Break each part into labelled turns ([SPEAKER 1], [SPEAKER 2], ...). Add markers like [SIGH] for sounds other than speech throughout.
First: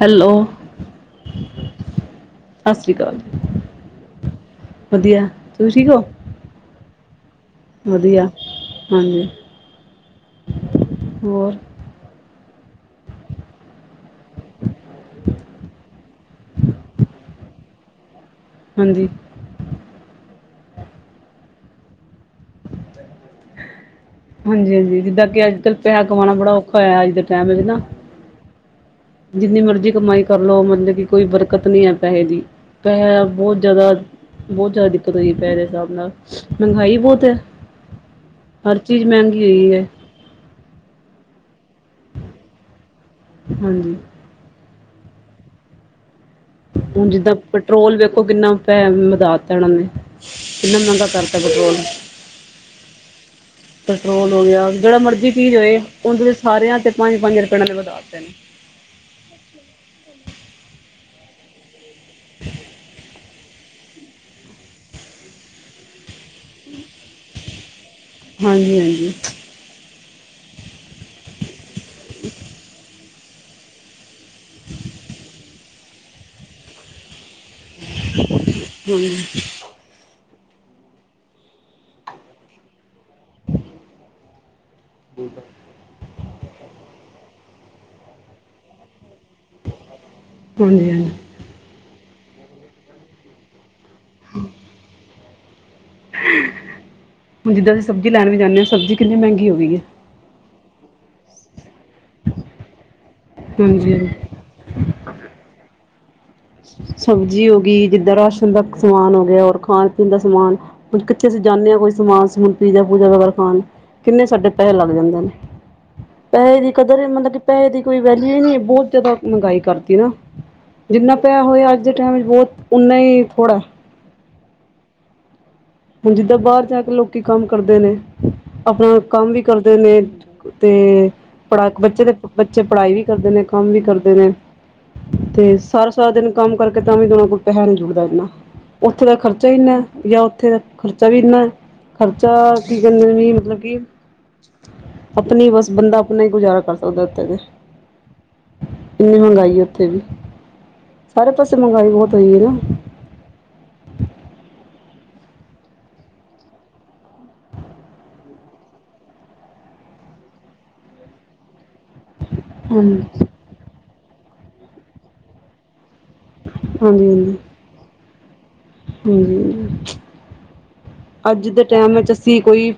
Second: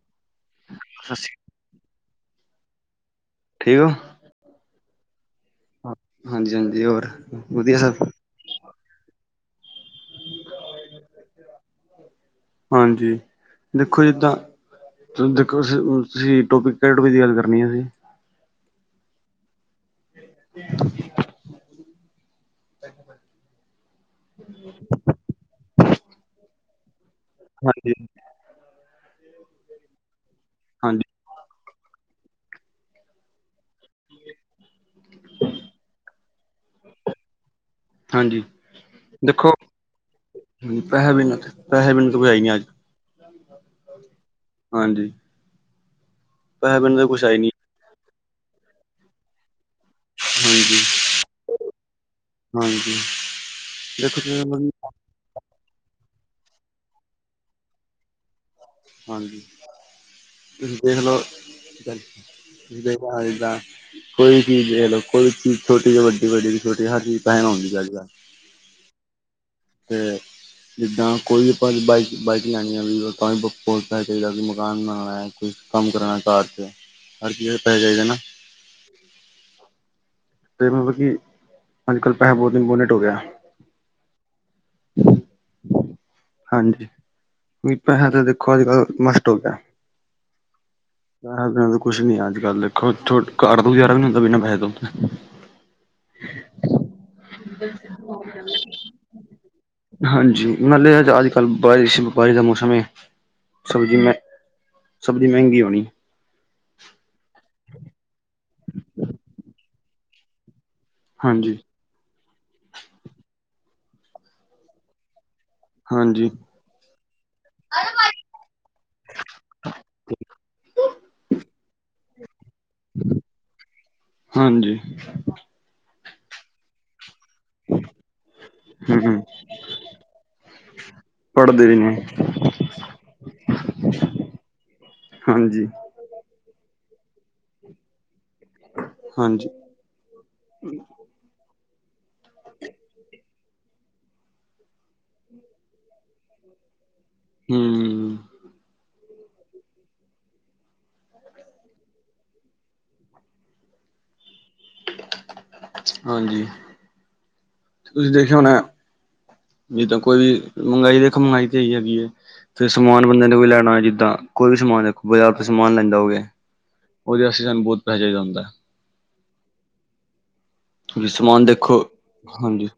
[SPEAKER 1] Hello.
[SPEAKER 2] ਸਸੀ
[SPEAKER 1] ਸਤਿ ਸ੍ਰੀ ਅਕਾਲ ਜੀ।
[SPEAKER 2] ਠੀਕ ਓ?
[SPEAKER 1] ਵਧੀਆ। ਤੁਸੀਂ ਠੀਕ ਹੋ
[SPEAKER 2] ਹਾਂਜੀ, ਹਾਂਜੀ ਹੋਰ ਵਧੀਆ, ਸਭ।
[SPEAKER 1] ਹਾਂਜੀ, ਹੋਰ
[SPEAKER 2] ਹਾਂਜੀ, ਦੇਖੋ ਜਿੱਦਾ ਦੇਖੋ ਤੁਸੀਂ ਟੋਪਿਕ ਕਿਹੇ ਟੋਪੇ ਦੀ ਗੱਲ ਕਰਨੀ ਹੈ ਜੀ
[SPEAKER 1] ਹਾਂਜੀ ਹਾਂਜੀ ਹਾਂਜੀ ਜਿੱਦਾਂ ਕਿ ਅੱਜ ਕੱਲ ਪੈਸਾ ਕਮਾਉਣਾ ਬੜਾ ਔਖਾ ਹੋਇਆ ਅੱਜ ਦੇ ਟਾਈਮ ਵਿੱਚ ਨਾ
[SPEAKER 2] ਹਾਂਜੀ
[SPEAKER 1] ਜਿੰਨੀ ਮਰਜ਼ੀ ਕਮਾਈ ਕਰ ਲਓ ਮਤਲਬ
[SPEAKER 2] ਹਾਂਜੀ
[SPEAKER 1] ਕਿ ਕੋਈ ਬਰਕਤ ਨਹੀਂ ਹੈ ਪੈਸੇ ਦੀ ਪੈਸੇ ਬਹੁਤ ਜ਼ਿਆਦਾ ਬਹੁਤ ਜ਼ਿਆਦਾ ਦਿੱਕਤ ਹੋਈ ਪੈ ਦੇ ਹਿਸਾਬ ਨਾਲ ਮਹਿੰਗਾਈ ਬਹੁਤ ਹੈ।
[SPEAKER 2] ਹਾਂਜੀ
[SPEAKER 1] ਹਰ ਚੀਜ਼ ਮਹਿੰਗੀ
[SPEAKER 2] ਦੇਖੋ
[SPEAKER 1] ਹੋਈ ਹੈ
[SPEAKER 2] ਪੈਸੇ ਬਿਨਾਂ ਪੈਸੇ ਬਿਨਾਂ ਤੋਂ ਦੁਬਈ ਅੱਜ
[SPEAKER 1] ਹਾਂਜੀ
[SPEAKER 2] ਹਾਂਜੀ ਪੈਸੇ ਬਿਨਾਂ ਤਾਂ
[SPEAKER 1] ਹੁਣ
[SPEAKER 2] ਕੁਛ ਹੈ
[SPEAKER 1] ਜਿੱਦਾਂ
[SPEAKER 2] ਹੀ ਨਹੀਂ।
[SPEAKER 1] ਪੈਟਰੋਲ ਵੇਖੋ ਕਿੰਨਾ ਪੈ ਵਧਾ ਦਿੱਤਾ ਉਹਨਾਂ ਨੇ ਕਿੰਨਾ
[SPEAKER 2] ਹਾਂਜੀ
[SPEAKER 1] ਮਹਿੰਗਾ ਕਰਤਾ ਪੈਟਰੋਲ
[SPEAKER 2] ਹਾਂਜੀ ਦੇਖੋ
[SPEAKER 1] ਪੈਟਰੋਲ ਹੋ
[SPEAKER 2] ਤੁਸੀਂ
[SPEAKER 1] ਗਿਆ। ਜਿਹੜਾ ਮਰਜ਼ੀ ਪੀ ਜਾਵੇ ਉਹਦੇ ਵਿੱਚ ਸਾਰਿਆਂ 'ਤੇ ਪੰਜ ਪੰਜ ਰੁਪਏ ਨਾਂ ਦੇ ਵਧਾਤੇ ਨੇ
[SPEAKER 2] ਹਾਂਜੀ [UNINTELLIGIBLE] ਦੇਖੋ ਇਦਾਂ ਕੋਈ ਚੀਜ਼ ਦੇਖ ਲਓ ਕੋਈ ਚੀਜ਼ ਛੋਟੀ ਜਾ ਵੱਡੀ ਵੱਡੀ ਛੋਟੀ ਹਰ ਚੀਜ਼ ਪਹਿਲਾ ਆਉਦੀ ਆ ਅੱਜ ਕੱਲ੍ਹ।
[SPEAKER 1] ਹਾਂਜੀ-ਹਾਂਜੀ।
[SPEAKER 2] ਅਤੇ ਜਿੱਦਾਂ ਕੋਈ ਵੀ ਆਪਾਂ ਬਾਈਕ ਬਾਈਕ ਲਣੀਆਂ ਆ ਵੀ ਉਹ ਤਾਂ ਵੀ ਬਹੁਤ ਪੈਸਾ ਚਾਹੀਦਾ ਜੀ ਮਕਾਨ ਬਣਾਨਾ, ਕੋਈ ਕੰਮ ਕਰਾਨਾ ਘਰ ਚ, ਹਰ ਚੀਜ਼ ਚ ਪੈਹੇ ਚਾਹੀਦੇ ਨਾ।
[SPEAKER 1] ਹੂੰ।
[SPEAKER 2] ਤੇ ਮਤਲਬ ਕਿ, ਅੱਜ-ਕੱਲ੍ਹ ਪੈਸਾ ਬਹੁਤ ਇੰਪੋਰਟੇਟ ਹੋਗਿਆ।
[SPEAKER 1] [INAUDIBLE]
[SPEAKER 2] ਹਾਂਜੀ, ਵੀ ਪੈਸੇ ਤਾਂ ਦੇਖੋ ਅੱਜ ਕੱਲ੍ਹ ਮਸਟ ਹੋ ਗਿਆ।
[SPEAKER 1] ਹਾਂਜੀ-ਹਾਂਜੀ
[SPEAKER 2] ਪੈਸਿਆ ਤੋਂ ਕੁੱਛ ਨੀ ਅੱਜ ਕੱਲ੍ਹ ਦੇਖੋ ਘਰ ਤੋਂ ਗੁਜ਼ਾਰਾ ਵੀ ਨੀ ਹੁੰਦਾ ਬਿਨਾਂ ਪੈਸੇ ਤੋਂ।
[SPEAKER 1] [INAUDIBLE] ਜਿੱਦਾਂ ਅਸੀਂ ਸਬਜ਼ੀ ਲੈਣ ਵੀ ਜਾਂਦੇ ਹਾਂ ਸਬਜ਼ੀ ਕਿੰਨੀ ਮਹਿੰਗੀ ਹੋ ਗਈ ਹੈ
[SPEAKER 2] ਹਾਂਜੀ, ਨਾਲੇ ਅੱਜ ਅ ਅੱਜ ਕੱਲ੍ਹ ਬਾਰਿਸ਼ ਬਾਰਿਸ਼ ਦਾ ਮੌਸਮ ਹੈ,
[SPEAKER 1] ਹਾਂਜੀ
[SPEAKER 2] ਸਬਜ਼ੀ ਮ
[SPEAKER 1] ਹਾਂਜੀ
[SPEAKER 2] ਸਬਜ਼ੀ ਮਹਿੰਗੀ ਹੋਣੀ।
[SPEAKER 1] ਸਬਜ਼ੀ ਹੋ ਗਈ ਜਿੱਦਾਂ ਰਾਸ਼ਨ ਦਾ ਸਮਾਨ ਹੋ ਗਿਆ ਔਰ ਖਾਣ ਪੀਣ ਦਾ ਸਮਾਨ, ਕਿੱਥੇ ਅਸੀਂ
[SPEAKER 2] ਹਾਂਜੀ
[SPEAKER 1] ਜਾਂਦੇ ਹਾਂ ਕੋਈ ਸਮਾਨ ਸਮ ਪੀਜਾ ਪੂਜਾ ਵਗੈਰਾ ਖਾਣ ਕਿੰਨੇ ਸਾਡੇ ਪੈਸੇ ਲੱਗ ਜਾਂਦੇ ਨੇ।
[SPEAKER 2] ਹਾਂਜੀ
[SPEAKER 1] ਪੈਸੇ ਦੀ ਕਦਰ ਮਤਲਬ ਕਿ ਪੈਸੇ ਦੀ ਕੋਈ ਵੈਲਿਊ ਹੀ ਨਹੀਂ ਬਹੁਤ ਜ਼ਿਆਦਾ ਮਹਿੰਗਾਈ ਕਰਤੀ ਨਾ। ਜਿੰਨਾ ਪਿਆ ਹੋਇਆ ਅੱਜ ਦੇ ਟਾਈਮ ਵਿੱਚ ਬਹੁਤ ਉਹਨਾ ਹੀ ਥੋੜ੍ਹਾ,
[SPEAKER 2] ਹਾਂਜੀ।
[SPEAKER 1] ਹੁਣ ਜਿੱਦਾਂ ਬਾਹਰ ਜਾ ਕੇ ਲੋਕੀ ਕੰਮ ਕਰਦੇ ਨੇ, ਆਪਣਾ
[SPEAKER 2] ਹਮ
[SPEAKER 1] ਕੰਮ ਵੀ ਕਰਦੇ ਨੇ, ਤੇ
[SPEAKER 2] ਪੜ੍ਹਦੇ
[SPEAKER 1] ਪੜਾ
[SPEAKER 2] ਵੀ ਨੇ
[SPEAKER 1] ਬੱਚੇ ਦੇ ਬੱਚੇ ਪੜ੍ਹਾਈ ਵੀ ਕਰਦੇ ਨੇ ਕੰਮ ਵੀ ਕਰਦੇ ਨੇ। ਤੇ
[SPEAKER 2] ਹਾਂਜੀ
[SPEAKER 1] ਸਾਰ ਸਾਰਾ ਦਿਨ ਕੰਮ ਕਰਕੇ ਤਾਂ ਵੀ ਦੋਨਾਂ ਕੋਲ ਪੈਸਾ ਨੀ ਜੁੜਦਾ ਇੰਨਾ, ਉੱਥੇ ਦਾ ਖਰਚਾ
[SPEAKER 2] ਹਾਂਜੀ
[SPEAKER 1] ਹੀ ਇੰਨਾ ਜਾਂ ਉੱਥੇ ਦਾ ਖਰਚਾ ਵੀ ਇੰਨਾ ਖਰਚਾ ਕੀ ਕਰਨਾ ਵੀ ਮਤਲਬ ਕਿ, ਆਪਣੀ ਬਸ ਬੰਦਾ ਆਪਣਾ ਹੀ ਗੁਜ਼ਾਰਾ ਕਰ ਸਕਦਾ ਉੱਥੇ ਦੇ,
[SPEAKER 2] ਹਮ
[SPEAKER 1] ਕਿੰਨੀ ਮਹਿੰਗਾਈ ਹੈ ਉੱਥੇ ਵੀ, ਸਾਰੇ ਪਾਸੇ ਮਹਿੰਗਾਈ ਬਹੁਤ ਹੋਈਗੀ ਨਾ।
[SPEAKER 2] ਹਾਂਜੀ। ਤੁਸੀਂ ਦੇਖਿਆ ਹੋਣਾ, ਜਿੱਦ ਕੋਈ ਵੀ ਮੰਹਗਾਈ ਦੇਖੋ ਮੰਹਗਾਈ ਤੇ ਹੈਈ ਹੈ। ਫੇਰ ਸਮਾਨ ਬੰਦੇ
[SPEAKER 1] ਹਾਂਜੀ
[SPEAKER 2] ਨੇ ਕੋਈ ਲੈਣਾ ਜਿੱਦਾਂ ਕੋਈ ਵੀ ਸਮਾਨ ਬਾਜ਼ਾਰ ਤੇ ਸਮਾਨ ਲੈਂਦਾ ਹੋਵੇ। ਉਹਦੇ ਵਾਸਤੇ ਸਾਨੂੰ ਬਹੁਤ ਪੈਸਾ ਚਾਹੀਦਾ ਹੁੰਦਾ।
[SPEAKER 1] ਹੂੰ,
[SPEAKER 2] ਤੁਸੀਂ ਸਮਾਨ
[SPEAKER 1] ਅੱਜ ਦੇ
[SPEAKER 2] ਦੇਖੋ
[SPEAKER 1] ਟੈਮ ਵਿੱਚ ਅਸੀਂ
[SPEAKER 2] ਹਾਂਜੀ
[SPEAKER 1] ਕੋਈ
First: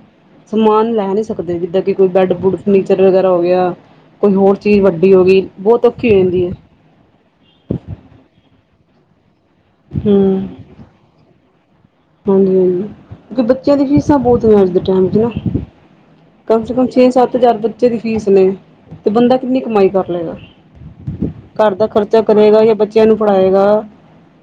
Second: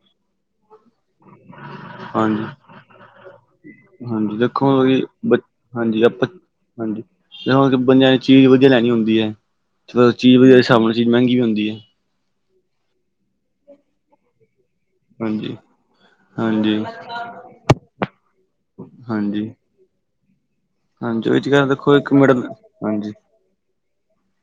[SPEAKER 1] ਸਮਾਨ ਲੈ ਨਹੀਂ ਸਕਦੇ ਜਿੱਦਾਂ ਕਿ ਕੋਈ ਬੈੱਡ
[SPEAKER 2] ਹਾਂਜੀ
[SPEAKER 1] ਬੁੱਡ ਫਰਨੀਚਰ ਵਗੈਰਾ ਹੋ ਗਿਆ। ਕੋਈ
[SPEAKER 2] ਹਾਂਜੀ
[SPEAKER 1] ਹੋਰ ਚੀਜ਼
[SPEAKER 2] ਦੇਖੋ ਕਿ
[SPEAKER 1] ਵੱਡੀ ਹੋ
[SPEAKER 2] ਬ
[SPEAKER 1] ਗਈ ਬਹੁਤ
[SPEAKER 2] ਹਾਂਜੀ
[SPEAKER 1] ਔਖੀ ਹੋ
[SPEAKER 2] ਆਪਾਂ
[SPEAKER 1] ਜਾਂਦੀ ਹੈ
[SPEAKER 2] ਹਾਂਜੀ, ਤੇ ਹੁਣ ਬੰਦਿਆਂ ਨੇ ਚੀਜ਼ ਵਧੀਆ ਲੈਣੀ ਹੁੰਦੀ ਹੈ,
[SPEAKER 1] ਹੂੰ
[SPEAKER 2] ਚੀਜ਼ ਵਧੀਆ ਸਾਹਮਣੇ ਚੀਜ਼ ਮਹਿੰਗੀ ਵੀ ਹੁੰਦੀ ਹੈ।
[SPEAKER 1] ਹਾਂਜੀ-ਹਾਂਜੀ, ਕਿਉਂਕਿ ਬੱਚਿਆਂ ਦੀਆਂ ਫੀਸਾਂ ਬਹੁਤ ਨੇ ਅੱਜ ਦੇ ਟਾਈਮ, 'ਚ ਨਾ
[SPEAKER 2] ਹਾਂਜੀ।
[SPEAKER 1] ਕਮ ਸੇ
[SPEAKER 2] ਹਾਂਜੀ
[SPEAKER 1] ਕਮ ਛੇ ਸੱਤ ਹਜ਼ਾਰ ਬੱਚੇ ਦੀ ਫੀਸ ਨੇ, ਤੇ ਬੰਦਾ
[SPEAKER 2] ਹਾਂਜੀ
[SPEAKER 1] ਕਿੰਨੀ ਕਮਾਈ ਕਰ ਲਏਗਾ।
[SPEAKER 2] ਹਾਂਜੀ ਉਹੀ ਚ ਗੱਲ
[SPEAKER 1] ਘਰ ਦਾ
[SPEAKER 2] ਦੇਖੋ ਇੱਕ
[SPEAKER 1] ਖ਼ਰਚਾ
[SPEAKER 2] ਮਿੰਟ
[SPEAKER 1] ਕਰੇਗਾ ਜਾਂ ਬੱਚਿਆਂ
[SPEAKER 2] ਹਾਂਜੀ
[SPEAKER 1] ਨੂੰ ਪੜਾਏਗਾ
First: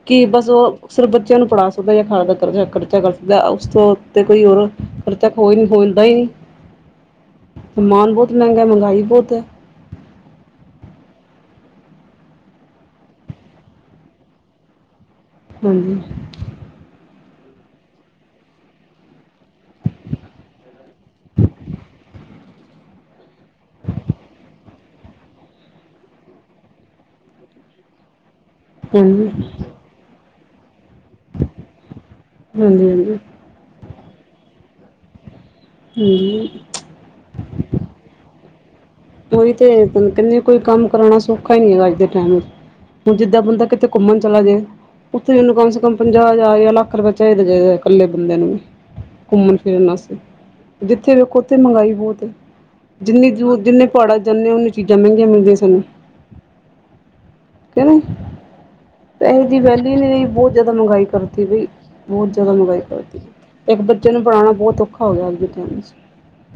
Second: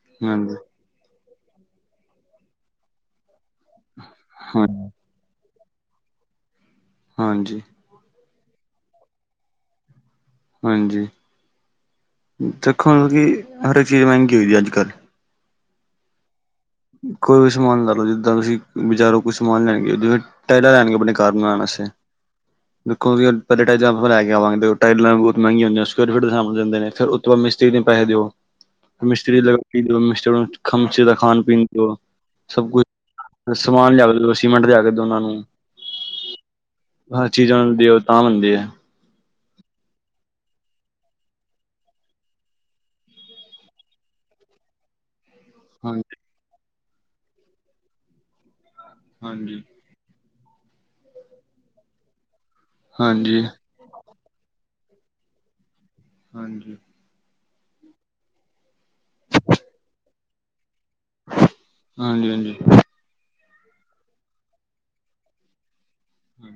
[SPEAKER 1] ਕੀ ਬਸ
[SPEAKER 2] ਹਾਂਜੀ
[SPEAKER 1] ਉਹ ਸਿਰਫ ਬੱਚਿਆਂ ਨੂੰ ਪੜ੍ਹਾ ਸਕਦਾ ਜਾਂ ਖਾ ਦਾ ਖਰਚਾ ਕਰ ਸਕਦਾ ਉਸ ਤੋਂ ਉੱਤੇ ਕੋਈ
[SPEAKER 2] ਹਾਂ
[SPEAKER 1] ਹੋਰ, ਖ਼ਰਚਾ ਕੋਈ ਹੁੰਦਾ ਹੀ ਨੀ।
[SPEAKER 2] ਹਾਂਜੀ।
[SPEAKER 1] ਸਮਾਨ ਬਹੁਤ ਮੈਂਗਾ, ਮਹਿੰਗਾਈ ਬਹੁਤ ਐ।
[SPEAKER 2] ਹਾਂਜੀ, ਦੇਖੋ ਮਤਲਬ ਕਿ ਹਰ ਇੱਕ ਚੀਜ਼ ਮਹਿੰਗੀ ਹੋਈ ਦੀ ਏ ਅੱਜ-ਕੱਲ੍ਹ।
[SPEAKER 1] ਹਾਂਜੀ।
[SPEAKER 2] ਕੋਈ ਵੀ ਸਮਾਨ ਲੈ ਲਓ, ਜਿੱਦਾਂ ਤੁਸੀਂ ਬਜ਼ਾਰੋਂ ਕੁੱਝ ਸਮਾਨ ਲੈਣ ਗਏ ਹੋ ਜਿਵੇਂ [UNINTELLIGIBLE] ਆਸਤੇ ਦੇਖੋ ਬਈ ਅ ਪਹਿਲੇ ਟਾਈਲਾਂ ਆਪਾਂ ਲੈ ਕੇ ਆਵਾਂਗੇ, ਟਾਈਲਾਂ ਬਹੁਤ ਮਹਿੰਗੀਆਂ ਹੁੰਦੀਆਂ, ਸਕੇਅਰ ਫਿੱਟ ਦੇ ਹਿਸਾਬ ਨਾਲ ਦਿੰਦੇ ਨੇ, ਸਊ ਤੋਂ ਮਿਸਤਰੀ ਨੂੰ ਪੈਸੇ ਦਿਓ।
[SPEAKER 1] ਹਾਂਜੀ,
[SPEAKER 2] ਮਿਸਤਰੀ ਲਗਾ ਪੀ ਦਿਓ, ਮਿਸਤਰੀ ਕੰਮ ਚਾਹੀਦਾ, ਖਾਣ- ਪੀਣ ਦਿਓ, ਸਭ
[SPEAKER 1] ਹਾਂਜੀ, ਹਾਂਜੀ।
[SPEAKER 2] ਕੁਛ ਸਮਾਨ ਲਿਆ ਕੇ ਦਿਓ, ਸੀਮੈਂਟ ਲਿਆ ਕੇ ਦੋਓ ਓਨਾਂ ਨੂੰ।
[SPEAKER 1] ਹਾਂਜੀ।
[SPEAKER 2] ਹਰ ਚੀਜ਼ ਆਉਣ ਦਿਓ, ਤਾਂ ਹੁੰਦੇ ਐ।
[SPEAKER 1] ਉਹੀ ਤੇ, ਕੈਨ ਕਹਿੰਦੇ ਕੋਈ ਕੰਮ ਕਰਾਉਣਾ ਸੌਖਾ ਹੀ ਹੈਗਾ ਅੱਜ ਦੇ ਟਾਈਮ 'ਚ। ਹੁਣ ਜਿੱਦਾਂ ਬੰਦਾ ਕਿਤੇ ਘੁੰਮਣ ਚਲਾ ਜਾਏ, ਉੱਥੇ ਉਹਨੂੰ ਕਮ ਸੇ ਕਮ
[SPEAKER 2] ਹਾਂਜੀ
[SPEAKER 1] ਪੰਜਾਹ ਹਜ਼ਾਰ ਯਾ ਲੱਖ ਰੁਪਏ ਚਾਹੀਦਾ- ਚਾਹੀਦਾ ਕੱਲੇ ਬੰਦੇ ਨੂੰ ਵੀ। ਘੁੰਮਣ
[SPEAKER 2] ਹਾਂਜੀ
[SPEAKER 1] ਫਿਰਨ ਵਾਸਤੇ, ਜਿੱਥੇ ਵੇਖੋ ਉੱਥੇ ਮਹਿੰਗਾਈ ਬਹੁਤ ਏ। ਜਿੰਨੀ
[SPEAKER 2] ਹਾਂਜੀ
[SPEAKER 1] ਦੂਰ, ਜਿੰਨੇ ਪਹਾੜਾਂ ਚ ਜਾਂਦੇ ਉਨੀਆਂ ਚੀਜ਼ਾਂ ਮਹਿੰਗੀਆਂ ਮਿਲਦੀਆਂ ਸਾਨੂੰ।
[SPEAKER 2] ਹਾਂਜੀ।
[SPEAKER 1] ਕੈਂਦੇ, ਪੈਹੇ ਦੀ ਵੈਲਿਊ ਹੀ ਨਹੀਂ ਰਹੀ, ਬਹੁਤ ਜ਼ਿਆਦਾ ਮੈਂਗਾਈ ਕਰਤੀ ਬਈ, ਬਹੁਤ
[SPEAKER 2] ਹਾਂਜੀ
[SPEAKER 1] ਜ਼ਿਆਦਾ
[SPEAKER 2] ਹਾਂਜੀ
[SPEAKER 1] ਮਹਿੰਗਾਈ ਕਰਤੀ। ਇੱਕ ਬੱਚੇ ਨੂੰ ਪੜਾਉਨਾ ਬਹੁਤ ਔਖਾ ਹੋ ਗਿਆ ਅੱਜ ਦੇ ਟਾਈਮ ਚ।
[SPEAKER 2] ਹੰ।